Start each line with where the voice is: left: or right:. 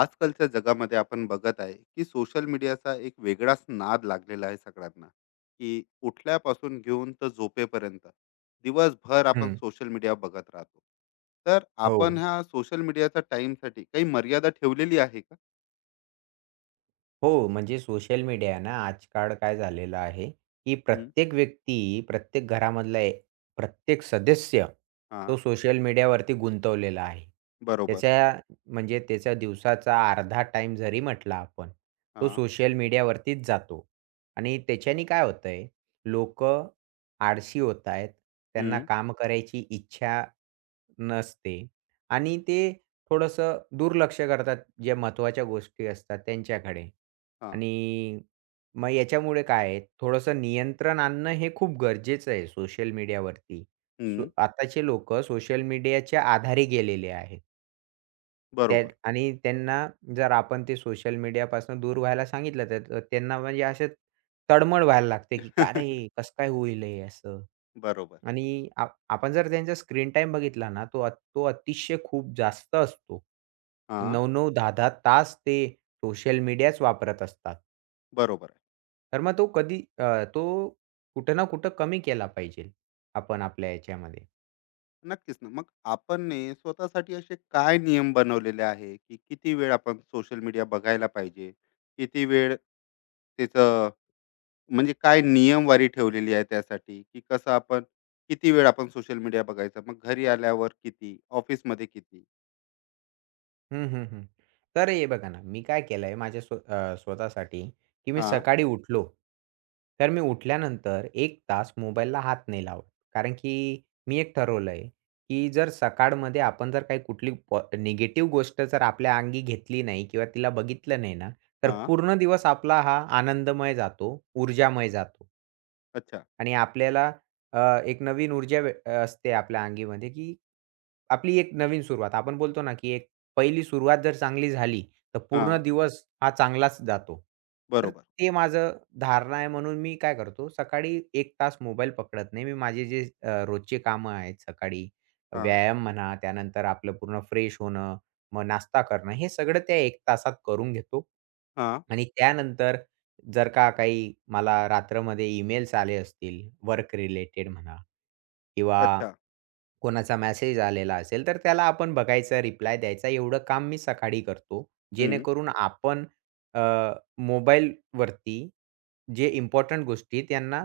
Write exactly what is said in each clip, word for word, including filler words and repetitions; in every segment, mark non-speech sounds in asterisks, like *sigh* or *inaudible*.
left: आजकालच्या जगामध्ये आपण बघत आहे की सोशल मीडियाचा एक वेगळाच नाद लागलेला आहे सगळ्यांना, की उठल्यापासून घेऊन तर झोपेपर्यंत दिवसभर आपण
right: हं.
left: सोशल मीडिया बघत राहतो. तर
right: हो.
left: आपण ह्या सोशल मीडियाचा टाइमसाठी काही मर्यादा ठेवलेली आहे का?
right: हो, म्हणजे सोशल मीडिया ना, आजकाल काय झालेलं आहे, की
left: हम्म.
right: प्रत्येक व्यक्ती, प्रत्येक घरामधला ए प्रत्येक सदस्य
left: हा.
right: तो सोशल मीडियावरती गुंतवलेला आहे.
left: बरोबर.
right: त्याच्या म्हणजे त्याच्या दिवसाचा अर्धा टाईम जरी म्हटला आपण, तो
left: हा.
right: सोशल मीडियावरतीच जातो आणि त्याच्याने काय होतंय, लोकं आळशी होत आहेत. त्यांना
left: हम्म.
right: काम करायची इच्छा नसते आणि ते थोडंसं दुर्लक्ष करतात, ज्या महत्त्वाच्या गोष्टी असतात त्यांच्याकडे.
left: हा.
right: आणि मग याच्यामुळे काय आहे, थोडंसं नियंत्रण आणणं हे खूप गरजेचं आहे सोशल मीडियावरती. सो
left: हम्म.
right: आताचे लोकं सोशल मीडियाच्या आधारे गेलेले आहेत. त्या
left: बरोबर.
right: आणि त्यांना जर आपण ते सोशल मीडियापासून दूर व्हायला सांगितलं, तर तर त्यांना म्हणजे असे तळमळ व्हायला लागते, की "का रे,
left: *laughs*
right: कसं काय होईल हे असं?"
left: बरोबर.
right: आणि आ आपण जर त्यांचा स्क्रीन टाईम बघितला ना, तो अ तो अतिशय खूप जास्त असतो.
left: हा.
right: नऊ नऊ, दहा दहा तास ते सोशल मीडियाच वापरत असतात.
left: बरोबर.
right: तर मग तो कधी अ, तो कुठं ना कुठं कमी केला पाहिजे आपण आपल्या याच्यामध्ये.
left: नक्कीच ना. मग आपण नी स्वतःसाठी असे काय नियम बनवलेले आहे, की किती वेळ आपण सोशल मीडिया बघायला पाहिजे? किती वेळ त्याचं, म्हणजे काय नियमवारी ठेवलेली आहे त्यासाठी, की कसं आपण किती वेळ आपण सोशल मीडिया बघायचा? मग घरी आल्यावर किती? ऑफिसमध्ये किती?
right: हं, हं, हं. तर हे बघा ना, मी काय केलंय माझ्या स्व अ, स्वतःसाठी, की मी
left: हां,
right: सकाळी उठलो, तर मी उठल्यानंतर एक तास मोबाईलला हात नाही लावत. कारण की मी एक ठरवलंय, की जर सकाळमध्ये आपण जर काही कुठली निगेटिव्ह गोष्ट जर आपल्या अंगी घेतली नाही किंवा तिला बघितलं नाही ना, तर
left: हां.
right: पूर्ण दिवस आपला हा आनंदमय जातो, ऊर्जामय जातो.
left: अच्छा.
right: आणि आपल्याला अ, एक नवीन ऊर्जा भे अ, असते आपल्या अंगीमध्ये, की आपली एक नवीन सुरुवात. आपण बोलतो ना, की एक पहिली सुरुवात जर चांगली झाली, तर पूर्ण
left: हां.
right: दिवस हा चांगलाच जातो. तर
left: बरोबर.
right: ते माझं धारणा आहे म्हणून मी काय करतो, सकाळी एक तास मोबाईल पकडत नाही. मी माझे जे अ, रोजचे कामं आहेत, सकाळी
left: हां,
right: व्यायाम म्हणा, त्यानंतर आपलं पूर्ण फ्रेश होणं, मग नाश्ता करणं, हे सगळं त्या एक तासात करून घेतो.
left: हां.
right: आणि त्यानंतर जर का काही मला रात्रमध्ये ईमेल्स आले असतील, वर्क रिलेटेड म्हणा किंवा
left: अच्छा.
right: कोणाचा मेसेज आलेला असेल, तर त्याला आपण बघायचा, रिप्लाय द्यायचा एवढं काम मी सकाळी करतो.
left: हं.
right: जेणेकरून आपण अ, मोबाईलवरती जे इम्पोर्टंट गोष्टी आहेत त्यांना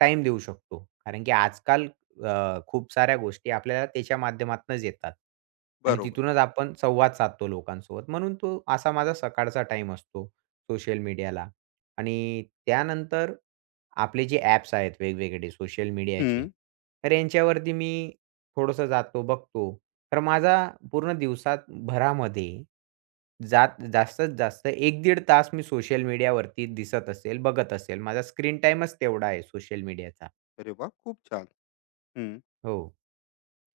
right: टाईम देऊ शकतो. कारण की आजकाल अ, खूप साऱ्या गोष्टी आपल्याला त्याच्या माध्यमातूनच येतात आणि
left: बरोबर.
right: तिथूनच आपण संवाद साधतो लोकांसोबत. म्हणून तो असा माझा सकाळचा टाईम असतो सोशल मीडियाला आणि त्यानंतर आपले जे ॲप्स आहेत वेगवेगळे सोशल मीडियाचे,
left: हं.
right: तर यांच्यावरती मी थोडंसं जातो, बघतो. तर माझा पूर्ण दिवसात भरामध्ये जात जास्तीत जास्त एक पंधरा तास मी सोशल मीडियावरती दिसत असेल, बघत असेल. माझा स्क्रीन टाईमच तेवढा आहे सोशल मीडियाचा.
left: अरे वाह! खूप छान. हं.
right: हो.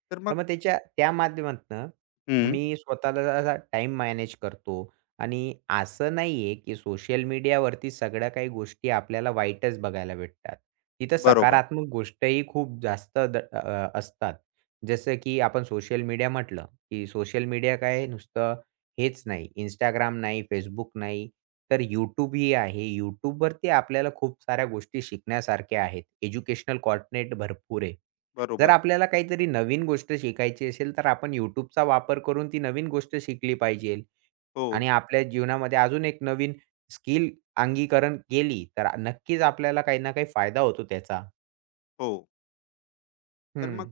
left: तर
right: तर
left: मग
right: मग त्याच्या त्या माध्यमातनं
left: हं.
right: मी स्वतःला असा टाईम मॅनेज करतो. आणि असं नाहीये, की सोशल मीडियावरती सगळ्या काही गोष्टी आपल्याला वाईटच बघायला भेटतात. तिथं
left: बरोबर,
right: सकारात्मक गोष्टही खूप जास्त द अ, असतात. जसं की आपण सोशल मीडिया म्हटलं, की सोशल मीडिया काय नुसतं हेच नाही. Instagram नाही, Facebook नाही, तर YouTube ही आहे. YouTubeवरती आपल्याला खूप साऱ्या गोष्टी शिकण्यासारख्या आहेत. एज्युकेशनल कॉन्टेंट भरपूर आहे. जर
left: बरोबर.
right: आपल्याला काहीतरी नवीन गोष्ट शिकायची असेल, तर आपण YouTubeचा वापर करून ती नवीन गोष्ट शिकली पाहिजे
left: हो,
right: आणि आपल्या जीवनामध्ये अजून एक नवीन स्किल अंगीकरण केली, तर नक्कीच आपल्याला काही ना काही फायदा होतो त्याचा.
left: हो. तर
right: हं,
left: मग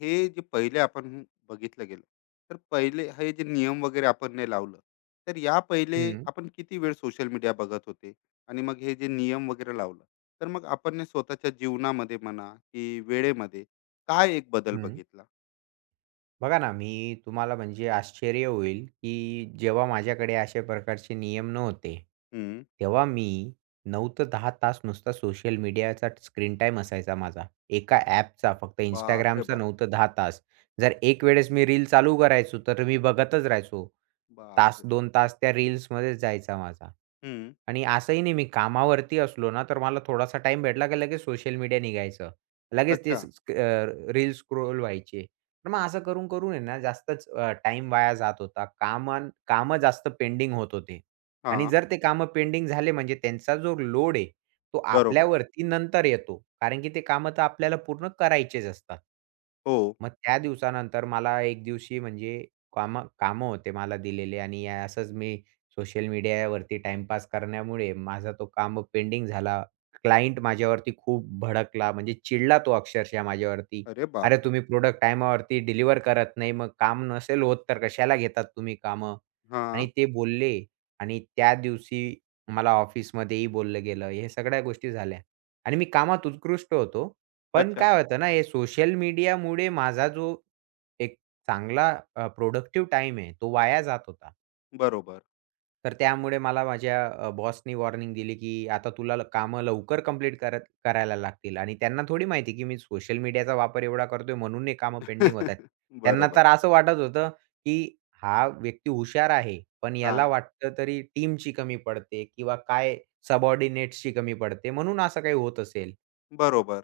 left: हे जे पहिले आपण बघितलं गेलं, तर पहिले हे जे नियम वगैरे आपण नाही लावलं, तर या पहिले
right: हं,
left: आपण किती वेळ सोशल मीडिया बघत होते, आणि मग हे जे नियम वगैरे लावलं, तर मग आपण ने स्वतःच्या जीवनामध्ये म्हणा की वेळेमध्ये काय एक बदल
right: हं.
left: बघितला?
right: बघा ना, मी तुम्हाला म्हणजे आश्चर्य होईल, की जेव्हा माझ्याकडे अशा प्रकारचे नियम नव्हते,
left: हम्म.
right: तेव्हा मी नऊ ते दहा तास नुसता सोशल मीडियाचा स्क्रीन टाईम असायचा माझा. एका ॲपचा फक्त
left: बापरे
right: Instagramचा
left: बाप.
right: नऊ ते दहा तास. जर एक वेळेस मी रील चालू करायचो, तर मी बघतच राहायचो. तास
left: बापरे.
right: दोन तास त्या रील्समध्येच जायचा माझा.
left: हम्म.
right: आणि असंही नाही मी कामावरती असलो ना, तर मला थोडासा टाईम भेटला, की लगेच सोशल मीडिया निघायचं. लगेच ते
left: अच्छा.
right: स स्क्रोल व्हायचे. तर मग असं करून, करून आहे ना जास्तच अ, टाईम वाया जात होता. कामान कामं जास्त पेंडिंग होत होते
left: हा.
right: आणि जर ते कामं पेंडिंग झाले म्हणजे त्यांचा जो लोड आहे, तो
left: बरोबर.
right: आपल्यावरती नंतर येतो. कारण की ते कामं तर आपल्याला पूर्ण करायचेच असतात.
left: हो.
right: मग त्या दिवसानंतर मला एक दिवशी म्हणजे कामं कामं होते मला दिलेले आणि या- असंच मी सोशल मीडियावरती टाईमपास करण्यामुळे माझा तो कामं पेंडिंग झाला. क्लायंट माझ्यावरती खूप भडकला म्हणजे चिडला तो अक्षरशः माझ्यावरती.
left: अरे
right: अरे,
left: बापरे.
right: तुम्ही प्रॉडक्ट टाईमावरती डिलिव्हर करत नाही, मग काम नसेल होत तर कशाला घेतात तुम्ही कामं?
left: हा.
right: आणि ते बोलले आणि त्या दिवशी मला ऑफिसमध्येही बोललं गेलं. हे सगळ्या गोष्टी झाल्या आणि मी कामात उत्कृष्ट होतो. पण
left: अच्छा.
right: काय होतं ना, हे सोशल मीडियामुळे माझा जो एक चांगला प्रोडक्टिव्ह टाईम आहे, तो वाया जात होता.
left: बरोबर.
right: तर त्यामुळे मला माझ्या अ, बॉसनी वॉर्निंग दिली, की आता तुला ल कामं लवकर कंप्लीट करत करायला लागतील आणि त्यांना थोडी माहिती, की मी सोशल मीडियाचा वापर एवढा करतोय म्हणून हे कामं पेंडिंग होत आहेत.
left: *laughs*
right: त्यांना
left: बरोबर.
right: तर असं वाटत होतं, की हा व्यक्ती हुशार आहे, पण
left: हा.
right: याला वाटतं तरी टीमची कमी पडते किंवा काय सबऑर्डिनेट्सची कमी पडते म्हणून असं काही होत असेल.
left: बरोबर.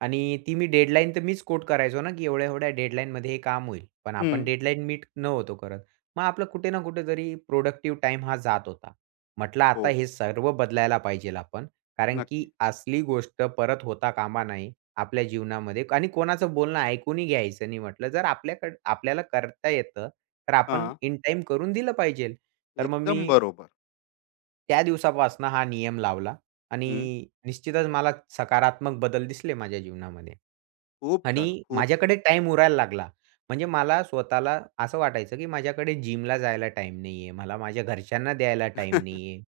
right: आणि ती मी डेडलाईन तर मीच कोट करायचो ना, की एवढ्या-एवढ्या डेडलाईनमध्ये हे काम होईल. पण आपण
left: हम्म.
right: डेडलाईन मीट नव्हतो करत. मग आपलं कुठे ना कुठेतरी प्रोडक्टिव्ह टाईम हा जात होता. म्हटलं
left: हो.
right: आता हे सर्व बदलायला पाहिजेल आपण. कारण
left: नक्की.
right: की असली गोष्ट परत होता कामा नये आपल्या जीवनामध्ये आणि कोणाचं बोलणं ऐकूनही घ्यायचं नाही म्हटलं. जर आपल्याकडं आपल्याला करता येतं, तर आपण
left: हां,
right: इन टाईम करून दिलं पाहिजेल. तर मग
left: एकदम
right: मी
left: बरोबर.
right: त्या दिवसापासनं हा नियम लावला
left: हं.
right: आणि निश्चितच मला सकारात्मक बदल दिसले माझ्या जीवनामध्ये.
left: खूप छान,
right: आणि
left: खूप छान.
right: माझ्याकडे टाईम उरायला लागला. म्हणजे मला स्वतःला असं वाटायचं, की माझ्याकडे जिमला जायला टाईम नाहीये, मला माझ्या घरच्यांना द्यायला टाईम
left: *laughs*
right: नाहीये,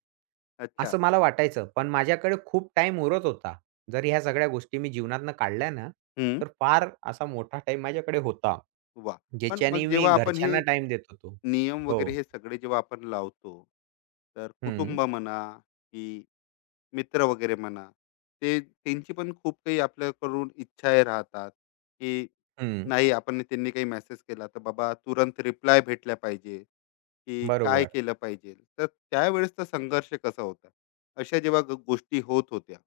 left: अच्छा.
right: असं मला वाटायचं. पण माझ्याकडे खूप टाईम उरत होता. जर ह्या सगळ्या गोष्टी मी जीवनातनं काढल्या ना,
left: हं.
right: तर फार असा मोठा टाईम माझ्याकडे होता.
left: वाह! पण
right: ज्याच्याने
left: मग
right: मी
left: जेव्हा आपण हे
right: घरच्यांना टाईम देत होतो.
left: नियम वगैरे
right: हो.
left: हे सगळे जेव्हा आपण लावतो, तर
right: हं,
left: कुटुंब म्हणा की मित्र वगैरे म्हणा, ते त्यांची पण खूप काही आपल्याकडून इच्छाही राहतात, की
right: हं.
left: नाही आपण त्यांनी काही मेसेज केला तर बाबा तुरंत रिप्लाय भेटला पाहिजे, की काय
right: बरोबर.
left: केलं पाहिजे? तर त्यावेळेसचा संघर्ष कसा होता, अशा जेव्हा ग- गोष्टी होत होत्या,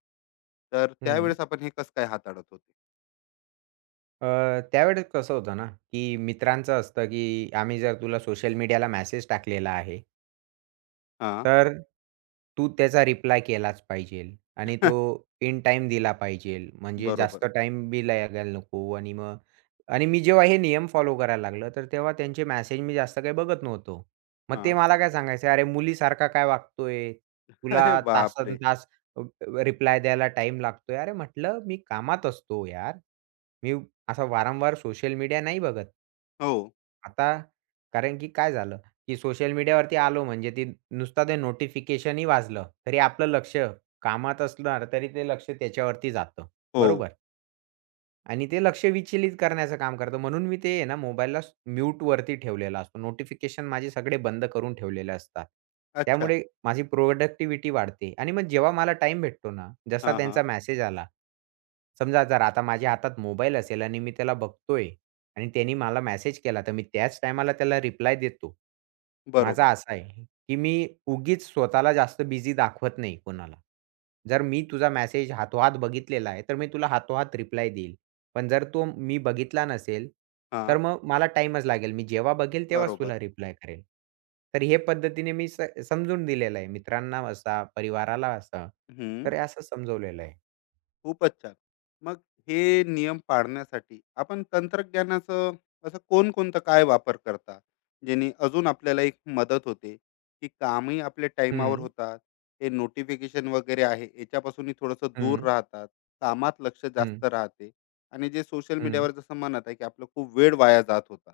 left: तर त्यावेळेस आपण हे कसं काय हाताळत होते?
right: अ, त्यावेळेस कसं होतं ना, की मित्रांचं असतं, की आम्ही जर तुला सोशल मीडियाला मेसेज टाकलेला आहे,
left: हा.
right: तर तू त्याचा रिप्लाय केलाच पाहिजेल आणि तो
left: *laughs*
right: इन टाईम दिला पाहिजेल. म्हणजे
left: बरोबर.
right: जास्त टाईम बी लागायला नको आणि मग आणि मी जेव्हा हे नियम फॉलो करायला लागलो, तर तेव्हा त्यांचे मेसेज मी जास्त काही बघत नव्हतो. मग
left: हा.
right: ते मला काय सांगायचे, "अरे मुलीसारखा काय वागतोय?
left: अरे
right: तुला
left: बापरे.
right: तासंतास अ, रिप्लाय द्यायला टाईम लागतोय." अरे म्हटलं, "मी कामात असतो यार. मी असा वारंवार सोशल मीडिया नाही बघत."
left: हो.
right: आता कारण की काय झालं की सोशल मीडियावरती आलो म्हणजे ती नुसता ते नोटिफिकेशनही वाजलं, तरी आपलं लक्ष कामात असणार तरी ते लक्ष त्याच्यावरती जातं.
left: हो.
right: बरोबर? आणि ते लक्ष विचलित करण्याचं काम करतं. म्हणून मी ते आहे ना मोबाईलला स- म्यूटवरती ठेवलेला असतो. नोटिफिकेशन माझे सगळे बंद करून ठेवलेले असतात.
left: अच्छा.
right: त्यामुळे माझी प्रोडक्टिव्हिटी वाढते आणि मग जेव्हा मला टाइम भेटतो ना, जसा
left: हा हा.
right: त्यांचा मेसेज आला, समजा जर आता माझ्या हातात मोबाईल असेल आणि मी त्याला बघतोय आणि त्यांनी मला मेसेज केला, तर मी त्याच टाईमाला त्याला रिप्लाय देतो. माझा
left: बरोबर.
right: असा आहे, की मी उगीच स्वतःला जास्त बिझी दाखवत नाही कोणाला. जर मी तुझा मेसेज हातोहात बघितलेला आहे, तर मी तुला हातोहात रिप्लाय देईल. पण जर तो मी बघितला नसेल,
left: हा.
right: तर मग मला टाईमच लागेल. मी जेव्हा बघेल तेव्हाच
left: बरोबर.
right: तुला रिप्लाय करेल. तर हे पद्धतीने मी स समजून दिलेलं आहे. मित्रांना असा, परिवाराला असा. तर हे असं समजवलेलं आहे.
left: खूपच छान. मग हे नियम पाळण्यासाठी आपण तंत्रज्ञानाचं असं कोणकोणतं काय वापर करता? ज्याने अजून आपल्याला एक मदत होते, की कामही आपल्या टाईमावर
right: हं,
left: होतात, हे नोटिफिकेशन वगैरे आहे याच्यापासूनही थोडंसं दूर
right: हं,
left: राहतात, कामात लक्ष
right: हं,
left: जास्त राहते, आणि जे सोशल
right: हं,
left: मीडियावर जसं म्हणत आहे, की आपला खूप वेळ वाया जात होता,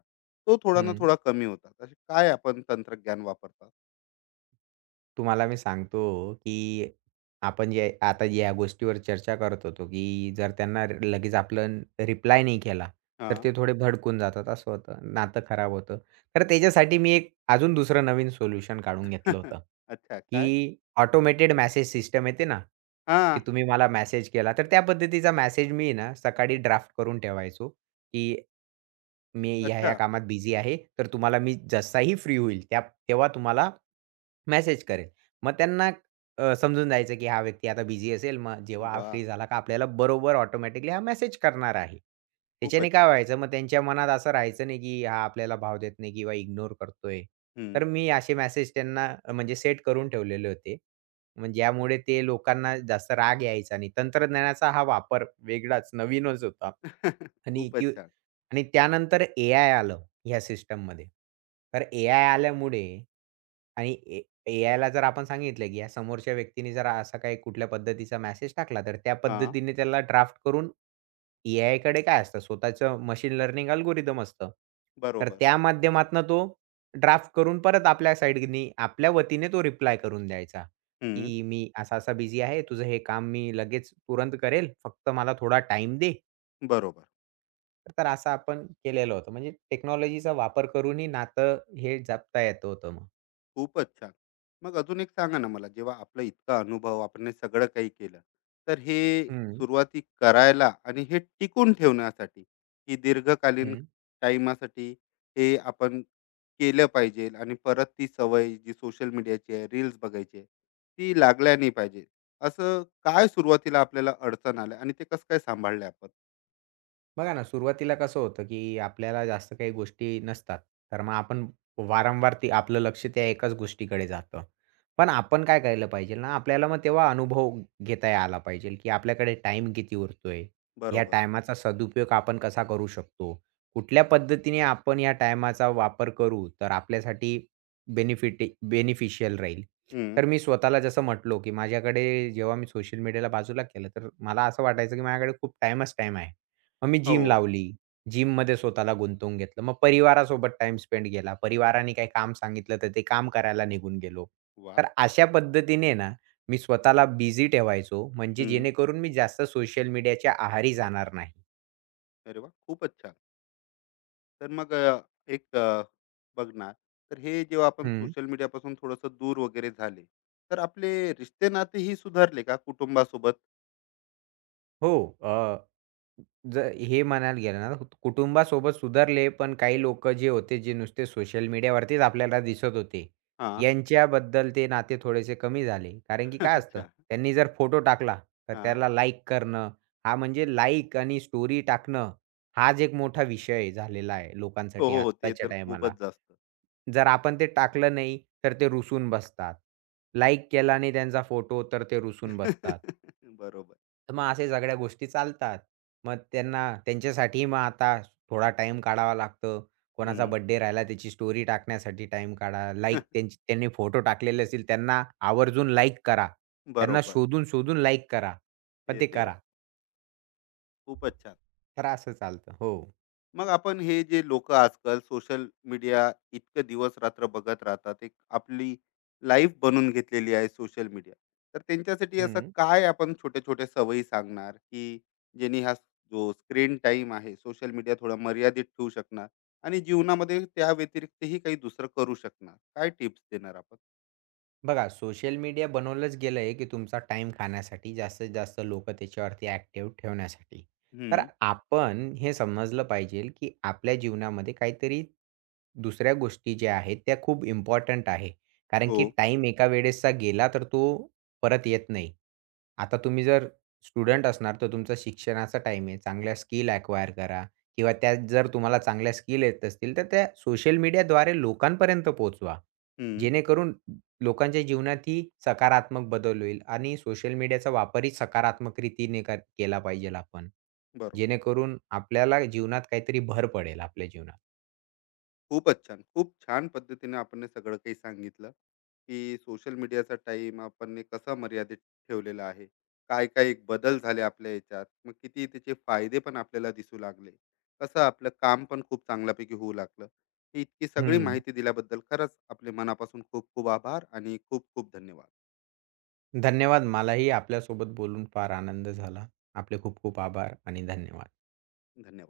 left: तो थोडा ना
right: हं.
left: थोडा कमी होता. असे काय आपण तंत्रज्ञान वापरतात?
right: तुम्हाला मी सांगतो, की आपण जे आता या गोष्टीवर चर्चा करत होतो, की जर त्यांना र- लगेच आपण रिप्लाय नाही केला, तर
left: हां.
right: ते थोडे भडकून जातात असं होतं. नातं खराब होतं. तर त्याच्यासाठी मी एक अजून दुसरं नवीन सोल्युशन काढून घेतलं
left: *laughs*
right: होतं,
left: अच्छा काय?
right: की ऑटोमेटेड मेसेज सिस्टम येते ना,
left: हां.
right: की तुम्ही मला मेसेज केला. तर त्या पद्धतीचा मेसेज मी ना सकाळी ड्राफ्ट करून ठेवायचो की मी ह्या-ह्या
left: अच्छा.
right: कामात बिझी आहे. तर तुम्हाला मी जसाही फ्री होईल त्या तेव्हा तुम्हाला मेसेज करेल. मग त्यांना अ, समजून जायचं की हा व्यक्ती आता बिझी असेल. मग जेव्हा हा
left: वाह!
right: फ्री झाला का आपल्याला बरोबर ऑटोमॅटिकली हा मेसेज करणार आहे. त्याच्याने
left: खूपच
right: काय
left: छान.
right: व्हायचं मग त्यांच्या मनात असं राहायचं नाही की हा आपल्याला भाव देत नाही किंवा इग्नोर करतोय. तर मी असे मेसेज त्यांना अ, म्हणजे सेट करून ठेवलेले होते. म्हणजे ज्यामुळे ते लोकांना जास्त राग यायचा नाही. तंत्रज्ञानाचा हा वापर वेगळाच नवीनच होता
left: *laughs*
right: आणि
left: खूपच
right: की
left: छान.
right: आणि त्यानंतर एआय आलं ह्या सिस्टममध्ये. तर एआय आल्यामुळे आणि ए एआयला जर आपण सांगितलं, की या समोरच्या व्यक्तीने जर असा काही कुठल्या पद्धतीचा मेसेज टाकला, तर त्या
left: हां,
right: पद्धतीने त्याला ड्राफ्ट करून एआयकडे काय असतं स्वतःचं मशीन लर्निंग अल्गोरिदम असतं. तर
left: बरोबर.
right: त्या माध्यमातनं तो ड्राफ्ट करून परत आपल्या साइडनी आपल्या वतीने तो रिप्लाय करून द्यायचा,
left: हं,
right: की "मी असा-असा बिझी आहे. तुझं हे काम मी लगेच तुरंत करेल. फक्त मला थोडा टाईम दे."
left: बरोबर.
right: तर असं आपण केलेलं होतं. म्हणजे टेक्नॉलॉजीचा वापर करूनही नातं हे जपता येत होतं मग.
left: खूपच छान. मग अजून एक सांगा ना मला, जेव्हा आपला इतका अनुभव, आपण हे सगळं काही केलं, तर हे
right: हं,
left: सुरुवाती करायला आणि हे टिकून ठेवण्यासाठी, की दीर्घकालीन
right: हं.
left: टाईमासाठी हे आपण केलं पाहिजे, आणि परत ती सवय जी सोशल मीडियाची आहे, रील्स बघायची आहे, ती लागल्या नाही पाहिजे. असं काय सुरुवातीला आपल्याला अडचण आल्या आणि ते कसं काय सांभाळलं आपण?
right: बघा ना, सुरुवातीला कसं होतं, की आपल्याला जास्त काही गोष्टी नसतात. तर मग आपण वारंवार ते आपलं लक्ष त्या एकाच गोष्टीकडे जातं. पण आपण काय करायला पाहिजे ना, आपल्याला मग तेव्हा अनुभव घेता आला पाहिजे, की आपल्याकडे टाईम किती उरतोय? या
left: बरोबर.
right: टायमाचा सदुपयोग आपण कसा करू शकतो? कुठल्या पद्धतीने आपण या टाईमाचा वापर करू, तर आपल्यासाठी बेनिफिट बेनिफिशियल राहील.
left: हं.
right: तर मी स्वतःला जसं म्हटलो, की माझ्याकडे जेव्हा मी सोशल मीडियाला बाजूला केलं, तर मला असं वाटायचं, की माझ्याकडे खूप टाईमच टाईम आहे. मग मी
left: हो.
right: जिम लावली. जिममध्ये स्वतःला गुंतवून घेतलं. मग परिवारासोबत टाइम स्पेंड केला. परिवाराने काही काम सांगितलं, तर ते काम करायला निघून गेलो. तर
left: वाह!
right: अशा पद्धतीने ना, मी स्वतःला बिझी ठेवायचो, म्हणजे जेणेकरून मी जास्त सोशल मीडियाच्या आहारी जाणार नाही.
left: अरे वा खूपच छान. तर मग अ, एक अ, बघणार, तर हे जेव्हा आपण
right: हं.
left: सोशल मीडियापासून थोडंसं दूर वगैरे झाले, तर आपले रिश्ते नातेही सुधारले का कुटुंबासोबत?
right: हो. अ, जर हे म्हणायला गेलं ना, कुटुंबासोबत सुधारले, पण काही लोकं जे होते, जे नुसते सोशल मीडियावरतीच आपल्याला दिसत होते,
left: हा.
right: यांच्याबद्दल ते नाते थोडेसे कमी झाले. कारण की
left: *laughs*
right: काय असतं,
left: अच्छा.
right: त्यांनी जर फोटो टाकला, तर
left: हा.
right: त्याला लाईक करणं, हा म्हणजे लाईक आणि स्टोरी टाकणं, हाच एक मोठा विषय झालेला आहे
left: हो.
right: लोकांसाठी
left: हो हो, ते
right: आत्ताच्या
left: तर
right: टायमाला.
left: खूपच जास्त.
right: जर आपण ते टाकलं नाही, तर ते रुसून बसतात. लाईक केला नाही त्यांचा फोटो, तर ते रुसून बसतात.
left: *laughs* बरोबर.
right: तर मग अशा सगळ्या गोष्टी चालतात. मग त्यांना त्यांच्यासाठी मग आता थोडा टाइम काढावा लागतो. कोणाचा
left: हम्म.
right: बर्थडे राहिला त्याची स्टोरी टाकण्यासाठी टाईम काढा. लाइक
left: *laughs*
right: त्यांची त्यांनी फोटो टाकलेले असतील त्यांना आवर्जून लाईक करा. त्यांना
left: बरोबर.
right: शोधून, शोधून लाइक करा. पण
left: हे
right: ते
left: देवा.
right: करा.
left: खूपच छान.
right: तर असं चालतं. हो.
left: मग आपण हे जे लोक आजकाल सोशल मीडिया इतकं दिवस रात्र बघत राहतात, एक आपली लाईफ बनून घेतलेली आहे सोशल मीडिया, तर त्यांच्यासाठी असं
right: हं.
left: काय आपण छोट्या छोट्या सवयी सांगणार, की ज्यांनी हा जो स्क्रीन टाइम आहे सोशल मीडिया थोडा मर्यादित ठेवू शकणार, आणि जीवनामध्ये त्या व्यतिरिक्तही काही दुसरं करू शकणार? काय टिप्स देणार आपण?
right: बघा, सोशल मीडिया बनवलंच गेलं आहे, की तुमचा टाइम खाण्यासाठी, जास्तीत जास्त लोकं त्याच्यावरती ॲक्टिव्ह ठेवण्यासाठी. तर
left: हम्म.
right: आपण हे समजलं पाहिजे, की आपल्या जीवनामध्ये काहीतरी दुसऱ्या गोष्टी ज्या आहेत, त्या खूप इम्पॉर्टंट आहे. कारण
left: हो.
right: की टाईम एका वेळेसचा गेला, तर तो परत येत नाही. आता तुम्ही जर स्टुडंट असणार, तर तुमचा शिक्षणाचा टाईम आहे. चांगल्या स्किल अॅक्वायर करा किंवा त्या जर तुम्हाला चांगल्या स्किल येत असतील, तर त्या सोशल मीडियाद्वारे लोकांपर्यंत पोहोचवा.
left: हम्म.
right: जेणेकरून लोकांच्या जीवनातही सकारात्मक बदल होईल आणि सोशल मीडियाचा वापरही सकारात्मक रीतीने कर केला पाहिजेल आपण.
left: बरोबर.
right: जेणेकरून आपल्याला जीवनात काहीतरी भर पडेल आपल्या जीवनात.
left: खूपच छान. खूप छान पद्धतीने आपण हे सगळं काही सांगितलं, की सोशल मीडियाचा टाईम आपण ने कसा मर्यादित ठेवलेला आहे. काय-काय एक बदल झाले आपल्या ह्याच्यात. मग किती त्याचे फायदे पण आपल्याला दिसू लागले. कसं आपलं काम पण खूप चांगल्यापैकी होऊ लागलं. ही इतकी सगळी
right: हं.
left: माहिती दिल्याबद्दल खरंच आपले मनापासून खूप खूप आभार आणि खूप खूप धन्यवाद.
right: धन्यवाद. मलाही आपल्यासोबत बोलून फार आनंद झाला. आपले खूप खूप आभार आणि धन्यवाद.
left: धन्यवाद.